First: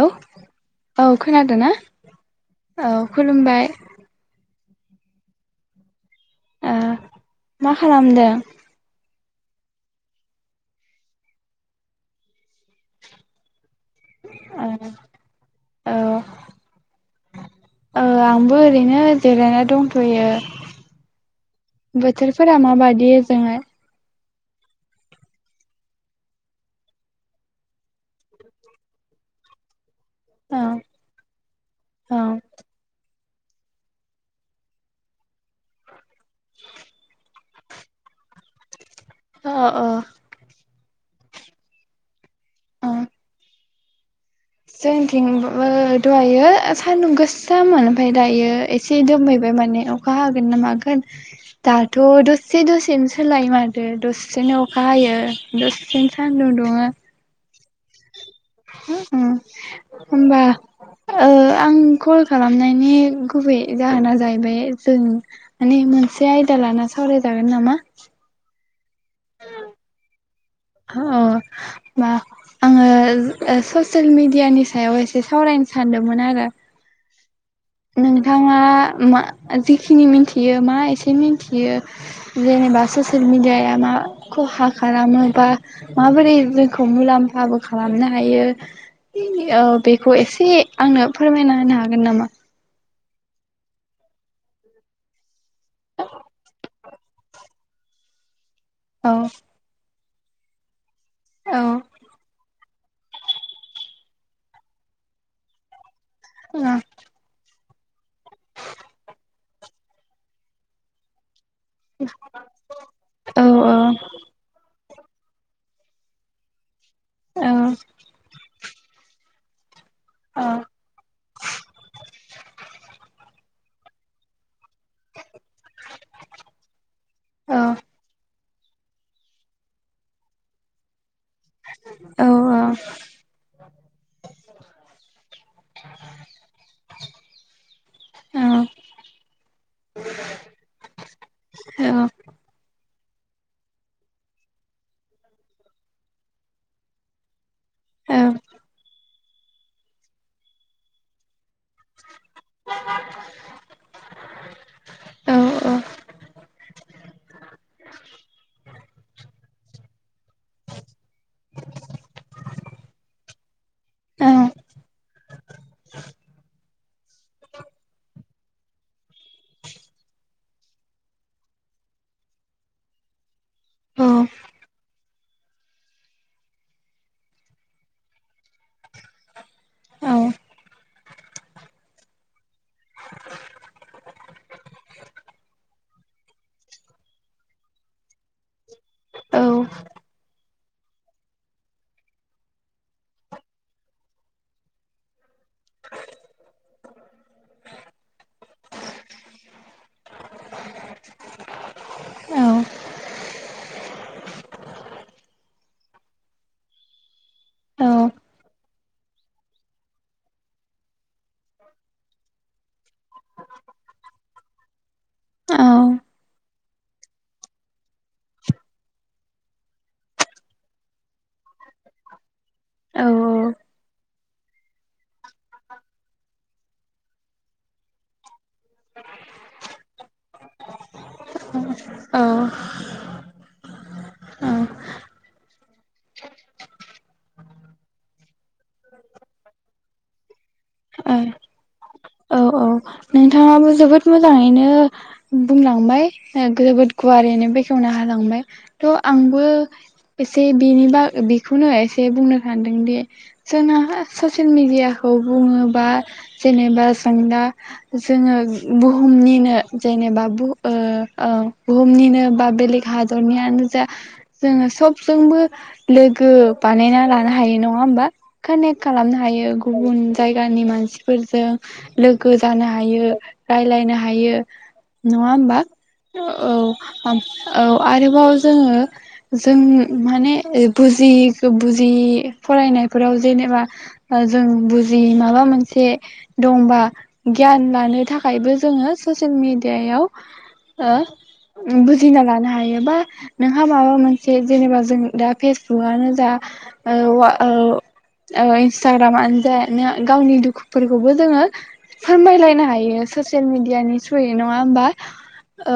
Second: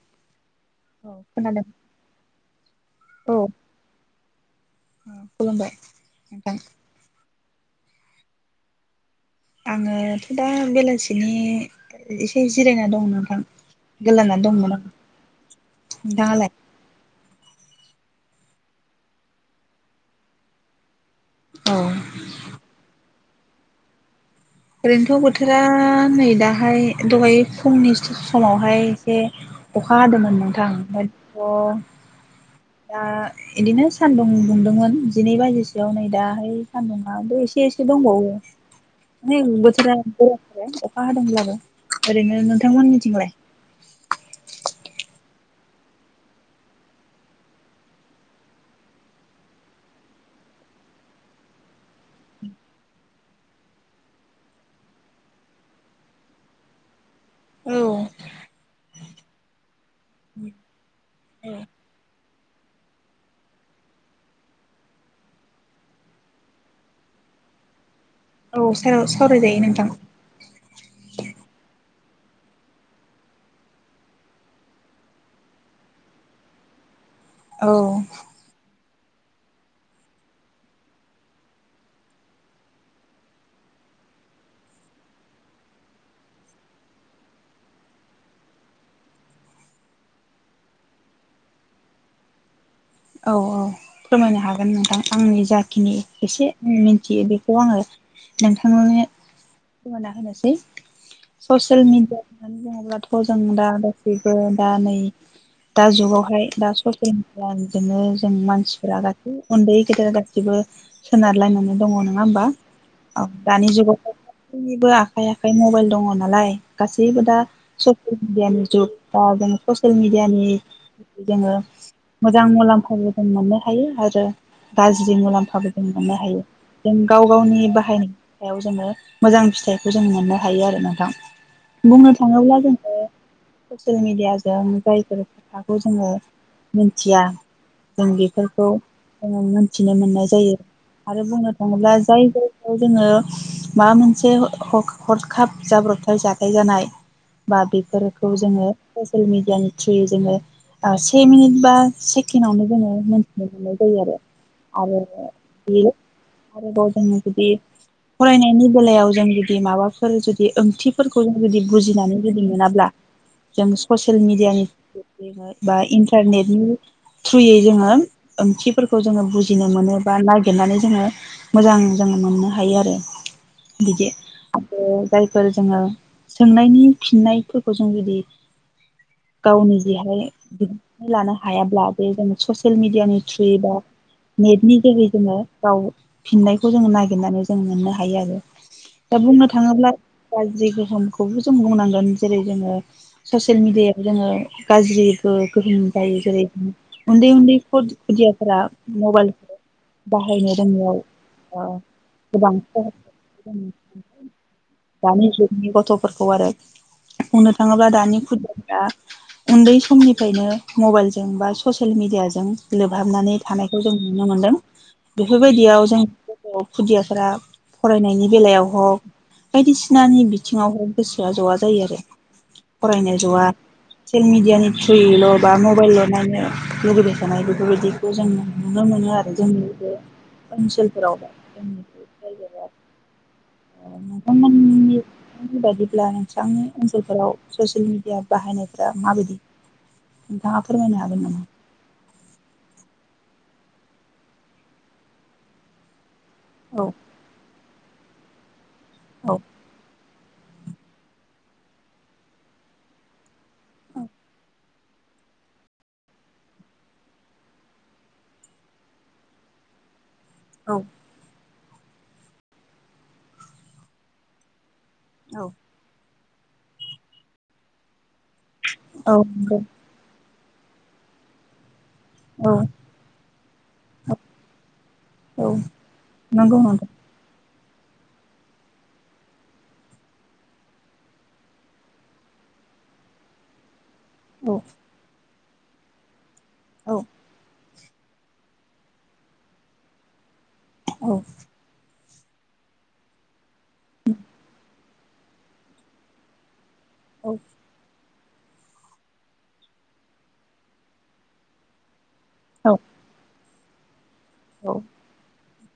हेल औ खोनादों ना औ खुलुमबाय। खुलुमबाय नोंथां ओ मा खालामदों आङोथ दा बेलासिनि एसे जिरायना दं नोंथां। गोलांना ओ दंमोन आं औ नोंथाङालाय। ओ आंबो ओरैनो जिरायना दंथयो औ बोथोरफोरा माबादि ओजोंहाय ओरैनोथ बोथोरा नै दाहाय दहाय फुंनि समावहाय एसे अ। अखा हादोंमोन औ नोंथां ओमफाय अ। औ इदिनो सानदुं दुंदोंमोन जिनै बाज। सोआव नै दाहाय सानदुंङाबो एसे। एसे एसे दंबावो। अ न अ बसोर [inaudible] अखा हादोंब्लाबो ओरैनो नोंथांमोननिथिंलाय। जोंनिथिंबो दहायो सान्दुं गोसामोन ओमफाय दायो एसे दोमैबाय माने अखा हागोन ना मागोन दाथ दसे दसेनो सोलाय माथो दसेनो अखा हायो दसेनो सान्दुं दुङो। औ होमबा ओ-आं कल खालामनायनि गुबै जाहोना जाहैबाय जों माने मोनसे आयदा लाना सावरायजागोन नामा। औ औ सावरायजायो नोंथां। ह-ओ आङो ससियेल मिेडियानि सायाव एसे सावरायनो सानदोमोन आरो। औ नोंथाङा। मा जिखिनि मिथियो मा एसे मिथियो जेनेबा ससियेल मिेडियाया मा खहा खालामो? बा माबोरै जोंखौ मुलाम्फाबो खालामनो हायो? औ बेखौ एसे आंनो फोरमायना होनो हागोन नामा? औ औ फोरमायनो हागोन नोंथां। आंनि जाखिनि एसे मिथियो बेखौ आङो नोंथां। औ फोरमायना होनोसै। ससेल मिडिया होननानै। बुङोब्लाथ जों दा गासैबो दा नै दा जुगाव। औ आमफा दा [unintelligible] बिदिनो जों मानसिफोरा गासै उन्दै गेदेर गासैबो सोनारलायनान दङ' नोङा होमबा औ दानि जुगाव गासैनिबो आखाइ आखाइ मबाइल दङ' नालाय गासैबो दा ससियेल मिडियानि जुग दा जों ससियेल मिडियानि जोङो [unintelligible] मुलाम्फाबो जों मोननो हायो आरो गाज्रि मुलाम्फाबो जों मोननो हायो जों गाव गावनि औ बाहायनाय। सायाव जोङो मोजां फिथाइखौ जों मोननो हायो आरो नोंथां। बुंनो थाङोब्ला जोङो ससियेल मिडियाजों जायफोर खोथाखौ जोङो मिन थिया जों बेफोरखौ जोङो मोनथिनो मोननाय जायो आरो बुंनो थाङोब्ला जाय जायगायाव जोङो माबा मोनसे हर-हरखाब जाब्रबथाय जाथाय जानाय। बा बेफोरखौ जोङो [unintelligible] ससियेल मिडियानि थ्रुयै जोङो ओ- से मिनिट बा सेकेनावनो जोङो मोनथिनो मोननाय जायो आरो। आरो बेयो आरोबाव जोङो जुदि फरायनायनि बेलायाव जों जुदि माबा फोर जुदि ओंथिफोरखौ जों जुदि बुजिनानै जुदि मोनाब्ला। जों ससियेल मिडियानि थ्रु। बा इन्टारनेटनि थ्रुयै जोङो ओंथिफोरखौ जोङो बुजिनो मोनो बा नागिरनानै जोङो मोजां जोङो मोननो हायो आरो बिदि आरो जायफोर जोङो सोंनायनि फिननायफोरखौ जों जुदि गावनि जेहाय दिनानै लानो हायाब ब्ला बेे जोङो ससियेल मिडियानि थ्रुयै बा नेटनि जोहै जोङो गाव फिननायखौ जोङो नागिरनानै जों मोननो हायो आरो दा बुंनो थाङोब्ला गाज्रि गोहोमखौबो जों बुंनांगोन जेरै जोङो ससियेल मिडियायाव जोङो गाज्रिबो गोहोम जायो जेरै - उन्दै उन्दै खुदियाफोरा मबाइलखौ बाहायनो रोङियावृ ओ- गोबां खहा दानि जुगनि गथ'फोरखौ आरो बुंनो थाङोबा दानि खुद फ्रा उन्दै समनिफ्रायनो मबाइल जों बा ससियेल मिडियाजों लोबहाबनानै थानायखौ जों नुनो मोनदों। बेफोरबायदियाव जोंनि [unintelligible] खुदियाफोरा फरायनायनि बेलायाव हग बायदिसिनानि बिथिङाव हग। गोसोआ ज'आ जायो आरो फरायनो ज'आ। सैल मिडया नि थ्रुयैल' बा मबाइल। नानो लुुबैबाय थानाय बेफोरबायदिखौ जों नुनो मोनो आरो जोंनि बे ओनसोलफोरावबो। औ। नोंथांमोननि बायदिब्ला नोंथांनि ओनसोलफोराव ससियेल मिडिया बाहायनायफ्रा माबायदि नोंथाङा फोरमायनो औ हागोन नामा? औ औ नोंथाङाबो जोबोद मोजाङैनो बुंलांबाय। ओ- औ जोबोद गुवारैनो बेख खेवना हालांबाय। थ' औ आंबो। एसे बिनि बाग बिखौनो एसे बुंनो सानदोंदि जोंना ससियेल मेडियाखौ बुङोबा जेनेबा जों दा। जोङो बुहुमनिनो जेनेबाब बु ओ औ ओं। बुहुमनिनो बा बेलेग हादरनियानो जा जोङो सब जोंबो औ लोग गो बानायना लानो हायो नङा होमबा। कानेक्ट खालामनो हायो गुबुन जायगानि मानसिफोरजों लोगो जानो हा हायो रायलायनो हायो नङा होमबा? नंगौ औ औ आरोबाव जोंङो जों माने बुजियिखो बुजियि फरायनायफोराव जेनेबा जों औ बुजियि माबा मोनसे। दंबा औ लानो थाखायबो जोङो ससियेल मिडियायाव‌ नंगौ नोंथां औ ओ बु जिना लानो हायो बा नोंहा माबा मोनसे जेनेबा जों दा फेसबुकआनो जा औ आ औ। ओ इन्स्टाग्रामनो जा नो गावनि दुखुफोरखौबो जोङो फोरमायलायनो औ हायो ससियेल मि यानि थ्रयै नङा औ होमबा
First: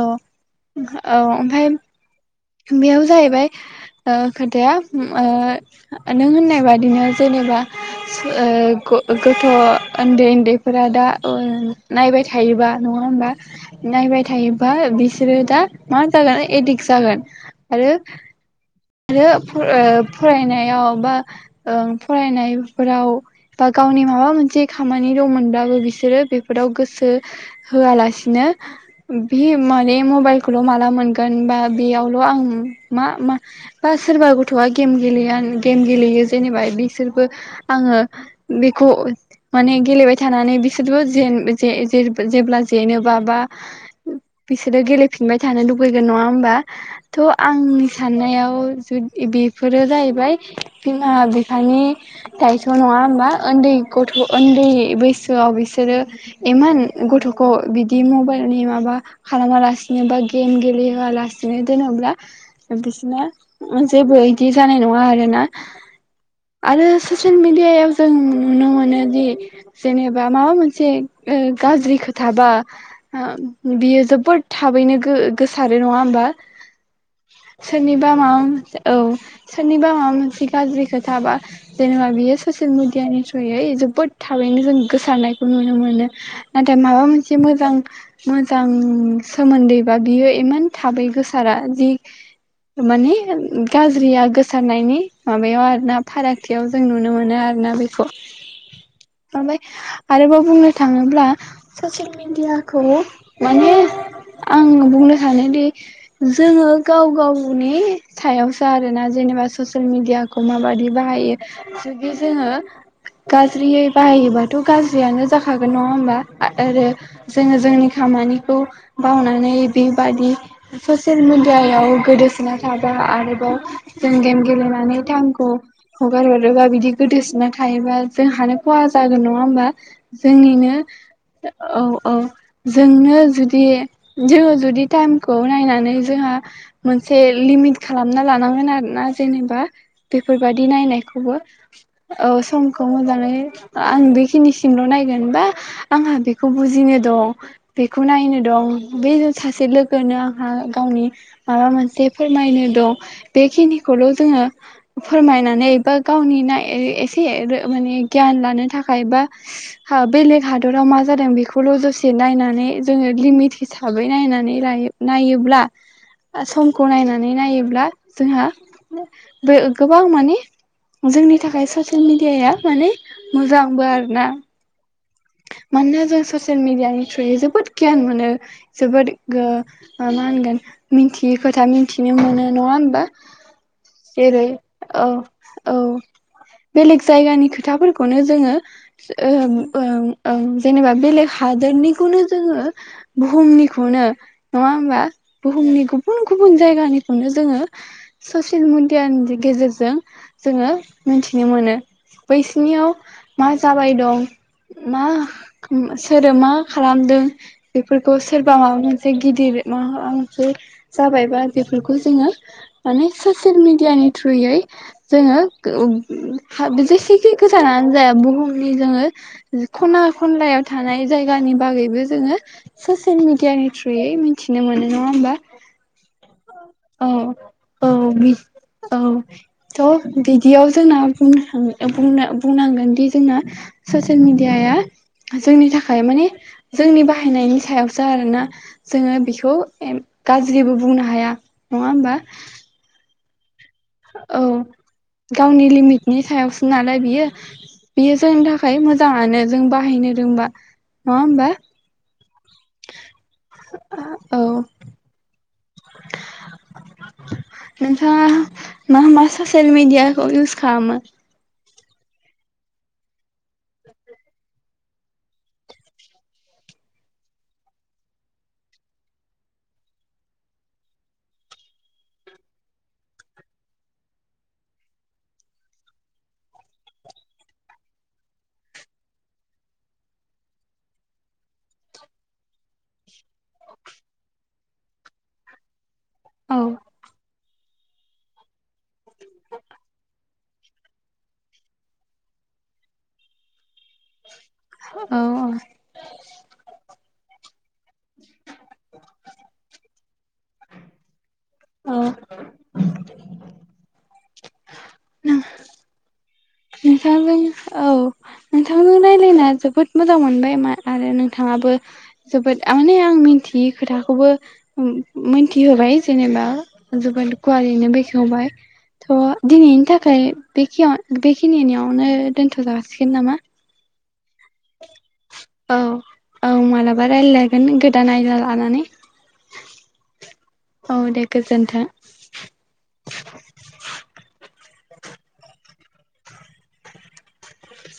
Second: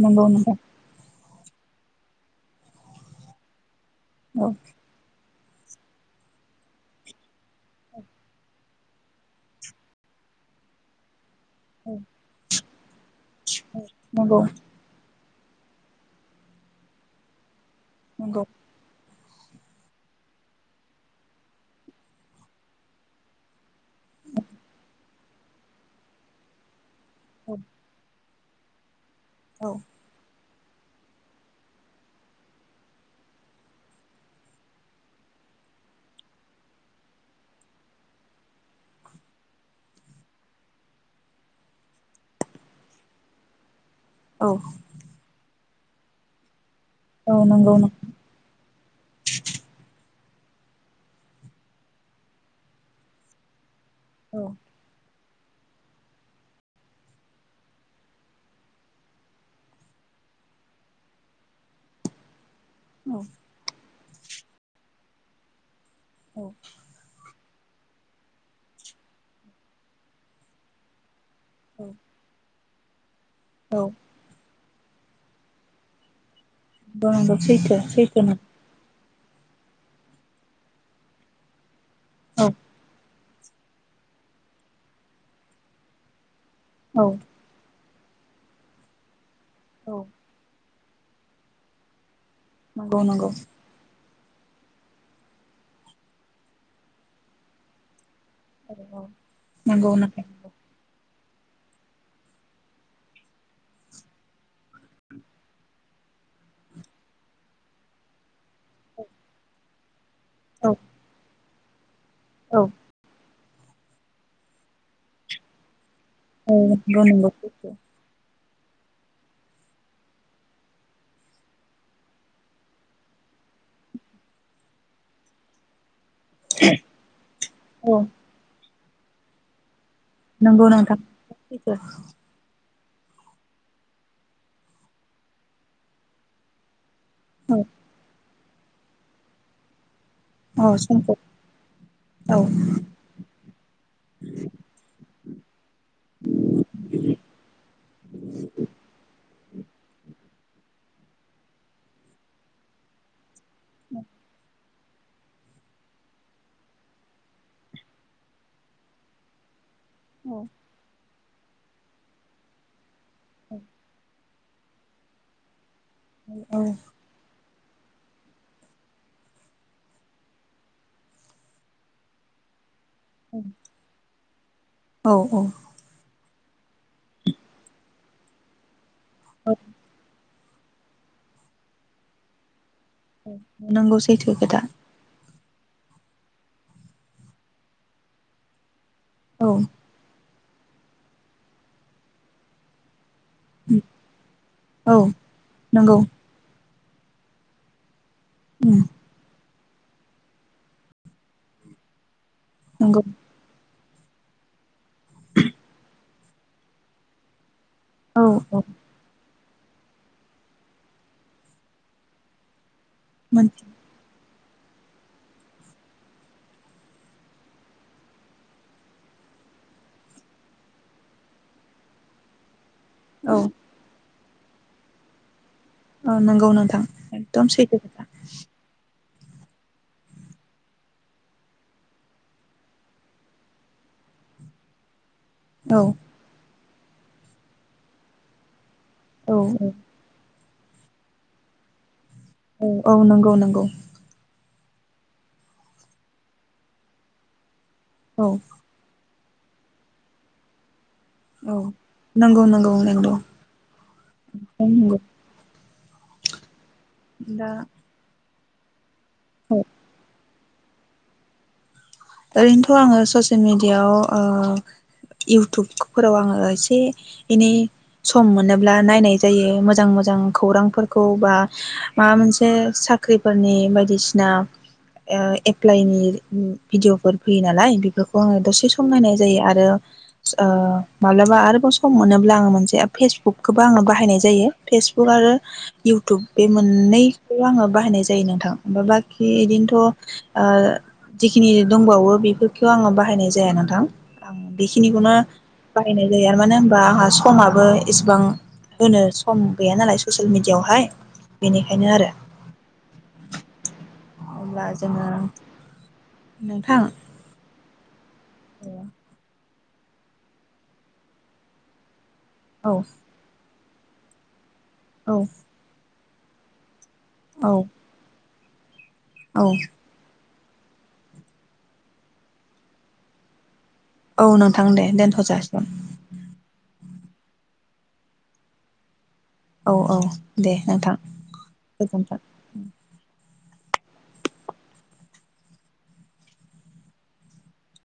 ओ ओ नंगौ नोंथां हो औ। फाय बेयाव जाहैबाय ओ औ खोथाया हो ओ नों होननाय बादिनो जेनेबा सो ग-गथ' उन्दै उन्दैफोरा दा ओ नायबाय थायोबा नङा हबा नायबाय नंगौ थायोबा बि सोरो दा मा जागोन एडिक जागोन। आरो नंगौ आरो ओ फरायनायाव बा ओ फरायनायफोराव बा गावनि माबा मोनसे खामानि दंमोनब्लाबो बिसोरो बेफोराव गोसो होआलासिनो [inaudible] बि औ माने मबाइल खौल' माला मोनगोन बा बेयाव आं मा मा बा सोरबा गथ'आ गेम गेले गेम गेलेयो जेनेबा बिसोरबो आंङो बेखौ माने गेलेबाय थानानै बिसोरबो जे जे जेब्ला जेनोबा बा नंगौ बिसोरो गेलेफिनबाय थानो लुुबैगोन नङा होमबा थ' नंगौ आंनि साननायाव जुदि बेफोरो जाहैबाय बिमा बिफानि दायथ' नंङा होमबा उन्दै गथ' नोंथां औ उन्दै बैसो सोआव बिसोरो एमान गथ'खौ बिदि मबाइलनि माबा खालामा लासिनो बा गेम गेले होआलासिनो जेन'ब्ला बिसिना औ मो जेबो इदि जानाय नंङा आरोना औ आरो ससेल मेडि यायाव जों नुनो मोनोदि जेनेबा माबा मोनसे ओ गाज्रि खोथाबा ओ नंगौ बेयो जोबोद थाबैनो गो गोसारो नंङा होमबा नंगौ सैथो सोरनिबा सैथो माबा मोनसे औ सोरनिबा माबा मोनसे गाज्रि खोथा बा जेनबा बियो नंगौ ससेल मेडियानि जो यै जोबोद थाबैनो जों गोसारनायखौ नुनो मोनो। नाथाय माबा औ मोनसे मोजां मोजां सोमोन्दै बा औ बियो इमान थाबै गो सारा जि नंगौ माने नंगौ गाज्रिआ गोसारनायनि माबायाव आरो ना फारागथियाव जों नुनो मोनो आरो ना बेखौ औ औ ओमफ्राय नंगौ नोंथां आरोबाव बुंनो थाङोब्ला ससियेल मिडियाखौ माने आं बुंनो सानोदि जोंङो गाव गावनि सायाव सो आरोना जेनेबा ससियेल मिडिया खौ औ माबायदि बाहायो [unintelligible] जुदि जोङो औ गाज्रियै बाहायोबाथ' गाज्रियानो जाखागोन नङा होमबा? आ आरो नंगौ नंगौ जोङो सैथो जोंनि खामानि खौ बावनानै बेबादि ससियेल मिडियायाव गोदोसोना थाबा आरोबाव जों गेम गेलेनानै थायेमखौ हगार हरोबा बिदि गोदोसोनना औ थायोबा जोंहानो खहा जागोन नङा होमबा? नंगौ जोंनिनो नोंथां सैथो औ औ। जोंनो जुदि जोङो जुदि टाइम खौ नायनानै जोंहा मोनसे औ लिमिट खालामना लानांगोन आरो ना जेनेबा बेफोरबादि औ समखौ नायनायखौबो औ समखौ मोजाङै आं बेखिनिसिमल' नायगोन। बा आंहा बेखौ बुजिनो दं बेखौ नायनो दं बे सासे लो गोनो आंहा गावनि माबा मोनसे फोरमायनो दं बेखिनिखौल' जोङो फोरमायनानै बा गावनिना ए एसे एरो माने गियान लानो थाखाय बा हा बेलेग औ हाादराव मा जादों बेखौल' दसे नायनानै जोङो लिमिट हिसाबै नायनानै बिरायो नायोब्ला आ समखौ नायनानै नायो ब्ला जोंहा बो गोबां माने जोंनि थाखाय ससियेल मेडियाया माने मोजांबो आरो ना औ औ मानोना जों ससे ल मिडया नि थ्रुय जोबोद‌ गियान मोन नो जोबोद गो मा होनगोन मिथियै खोथा मिथिनो मोनो नङा हो मबा नंगौ सैथो जेरै खोथा औ औ बेलेग जायगानि खोथाफोरखौनो जोङो औ ओं ओं ओं जेनेबा बेलेग हादोरनिखौनो जोङो बुहुमनिखौनो नङा औ होनबा बुहुमनि नंगौ गुबुन गुबुन जायगानिखौनो जोङो स'सेल उम मिडिया नि गेजेर जों जोङो मिथिनो मोनो बैसिनियाव नंगौ मा जाबाय दं मा सोरो मा खालामदों बेफोरखौ औ सोरबा औ माबा मोनसे गिदिर माबामोनसे जाबायबा बेफोरखौ जोङो अनेक ससेल मोनथि मिडिया नि थ्रुयै जोङो जेसेखि गोजानानै जाया बुहुमनि जोङो खना खनलायाव थानाय जायगानि बागैबो जोङो ससियेल औ मिडिया नि थ्रुयै मिथिनो मोनो नङा होमबा औ नंगौ नोंथां औ एकदम सैथो औ खोथा बि औ थ' बिदियाव जोंना बुंनांगोन दि जोंना सेल मिडिया जोंनि औ थाखाय माने जोंनि बाहायनायनि सायावसो आरोना जोङो औ बेखौ गाज्रिबो बुंनो हाया नङा हबा औ औ नंगौ नंगौ औ गावनि लिमिटनि सायावसो नालाय बियो बेयो औ जोंनि थाखाय मोजां जाङानो जों बाहायनो रोंबा नङा होमबा औ नंगौ नंगौ नंगौ औ नंगौ दा नोंथाङा मा मा औ ससियेल मिडियाखौ इउस खामो ओरैनोथ' आङो ससियेल मेडियायाव ओ इउटुकफोराव आङो एसे एनै सम मोनोब्ला नायनाय जायो मोजां मोजां खौरांफोरखौ बा माबा मोनसे साख्रिफोरनि बायदिसिना ओ एप्लाइनि भिदिअफोर फैयो नालाय बेफोरखौ आङो दसे सम नायनाय जायो आरो ओ मालाबा आरोबाव सम मोनोब्ला आङो मोनसे फेसबुकखौबो आङो बाहायनाय जायो फेसबुक आरो इउटुब बे औ मोननै खौ आङो बाहायनाय जायो नोंथां बाखि बिदिनोथ' ओ दिख खिनि दंबावो बेफोरखौ आङो बाहायनाय जाया नोंथां। आं बेखिनिखौनो औ औ बाहायनाय जायो आरो मानो होनबा आंहा स समाबो इसेबां होनोस सम गैया नालाय ससियेल मिडियायावहाय बेनिखायनो आरो। औ अब्ला जोङो नोंथां जों औ। नोंथां जों रायलायना जोब बोद मोजां मोनबाय मा आरो नोंथाङाबो जोबोद औ माने आं मिथियो खोथाखौबो उम औ मोथिहोबाय। जेनेबा जोबोद औ गुवारैनो बेखेवबाय। औ थ' दिनैनि थाखाय बे खेआव बेख खिनिनियावनो दोन्थ'जागासिगोन नामा? औ नोंथां दे दोनथ' जाासिगोन। बा रायलायगोन गोदान आयदा लानानै। औ औ। दे नोंथां औ दे गोजोन्थों।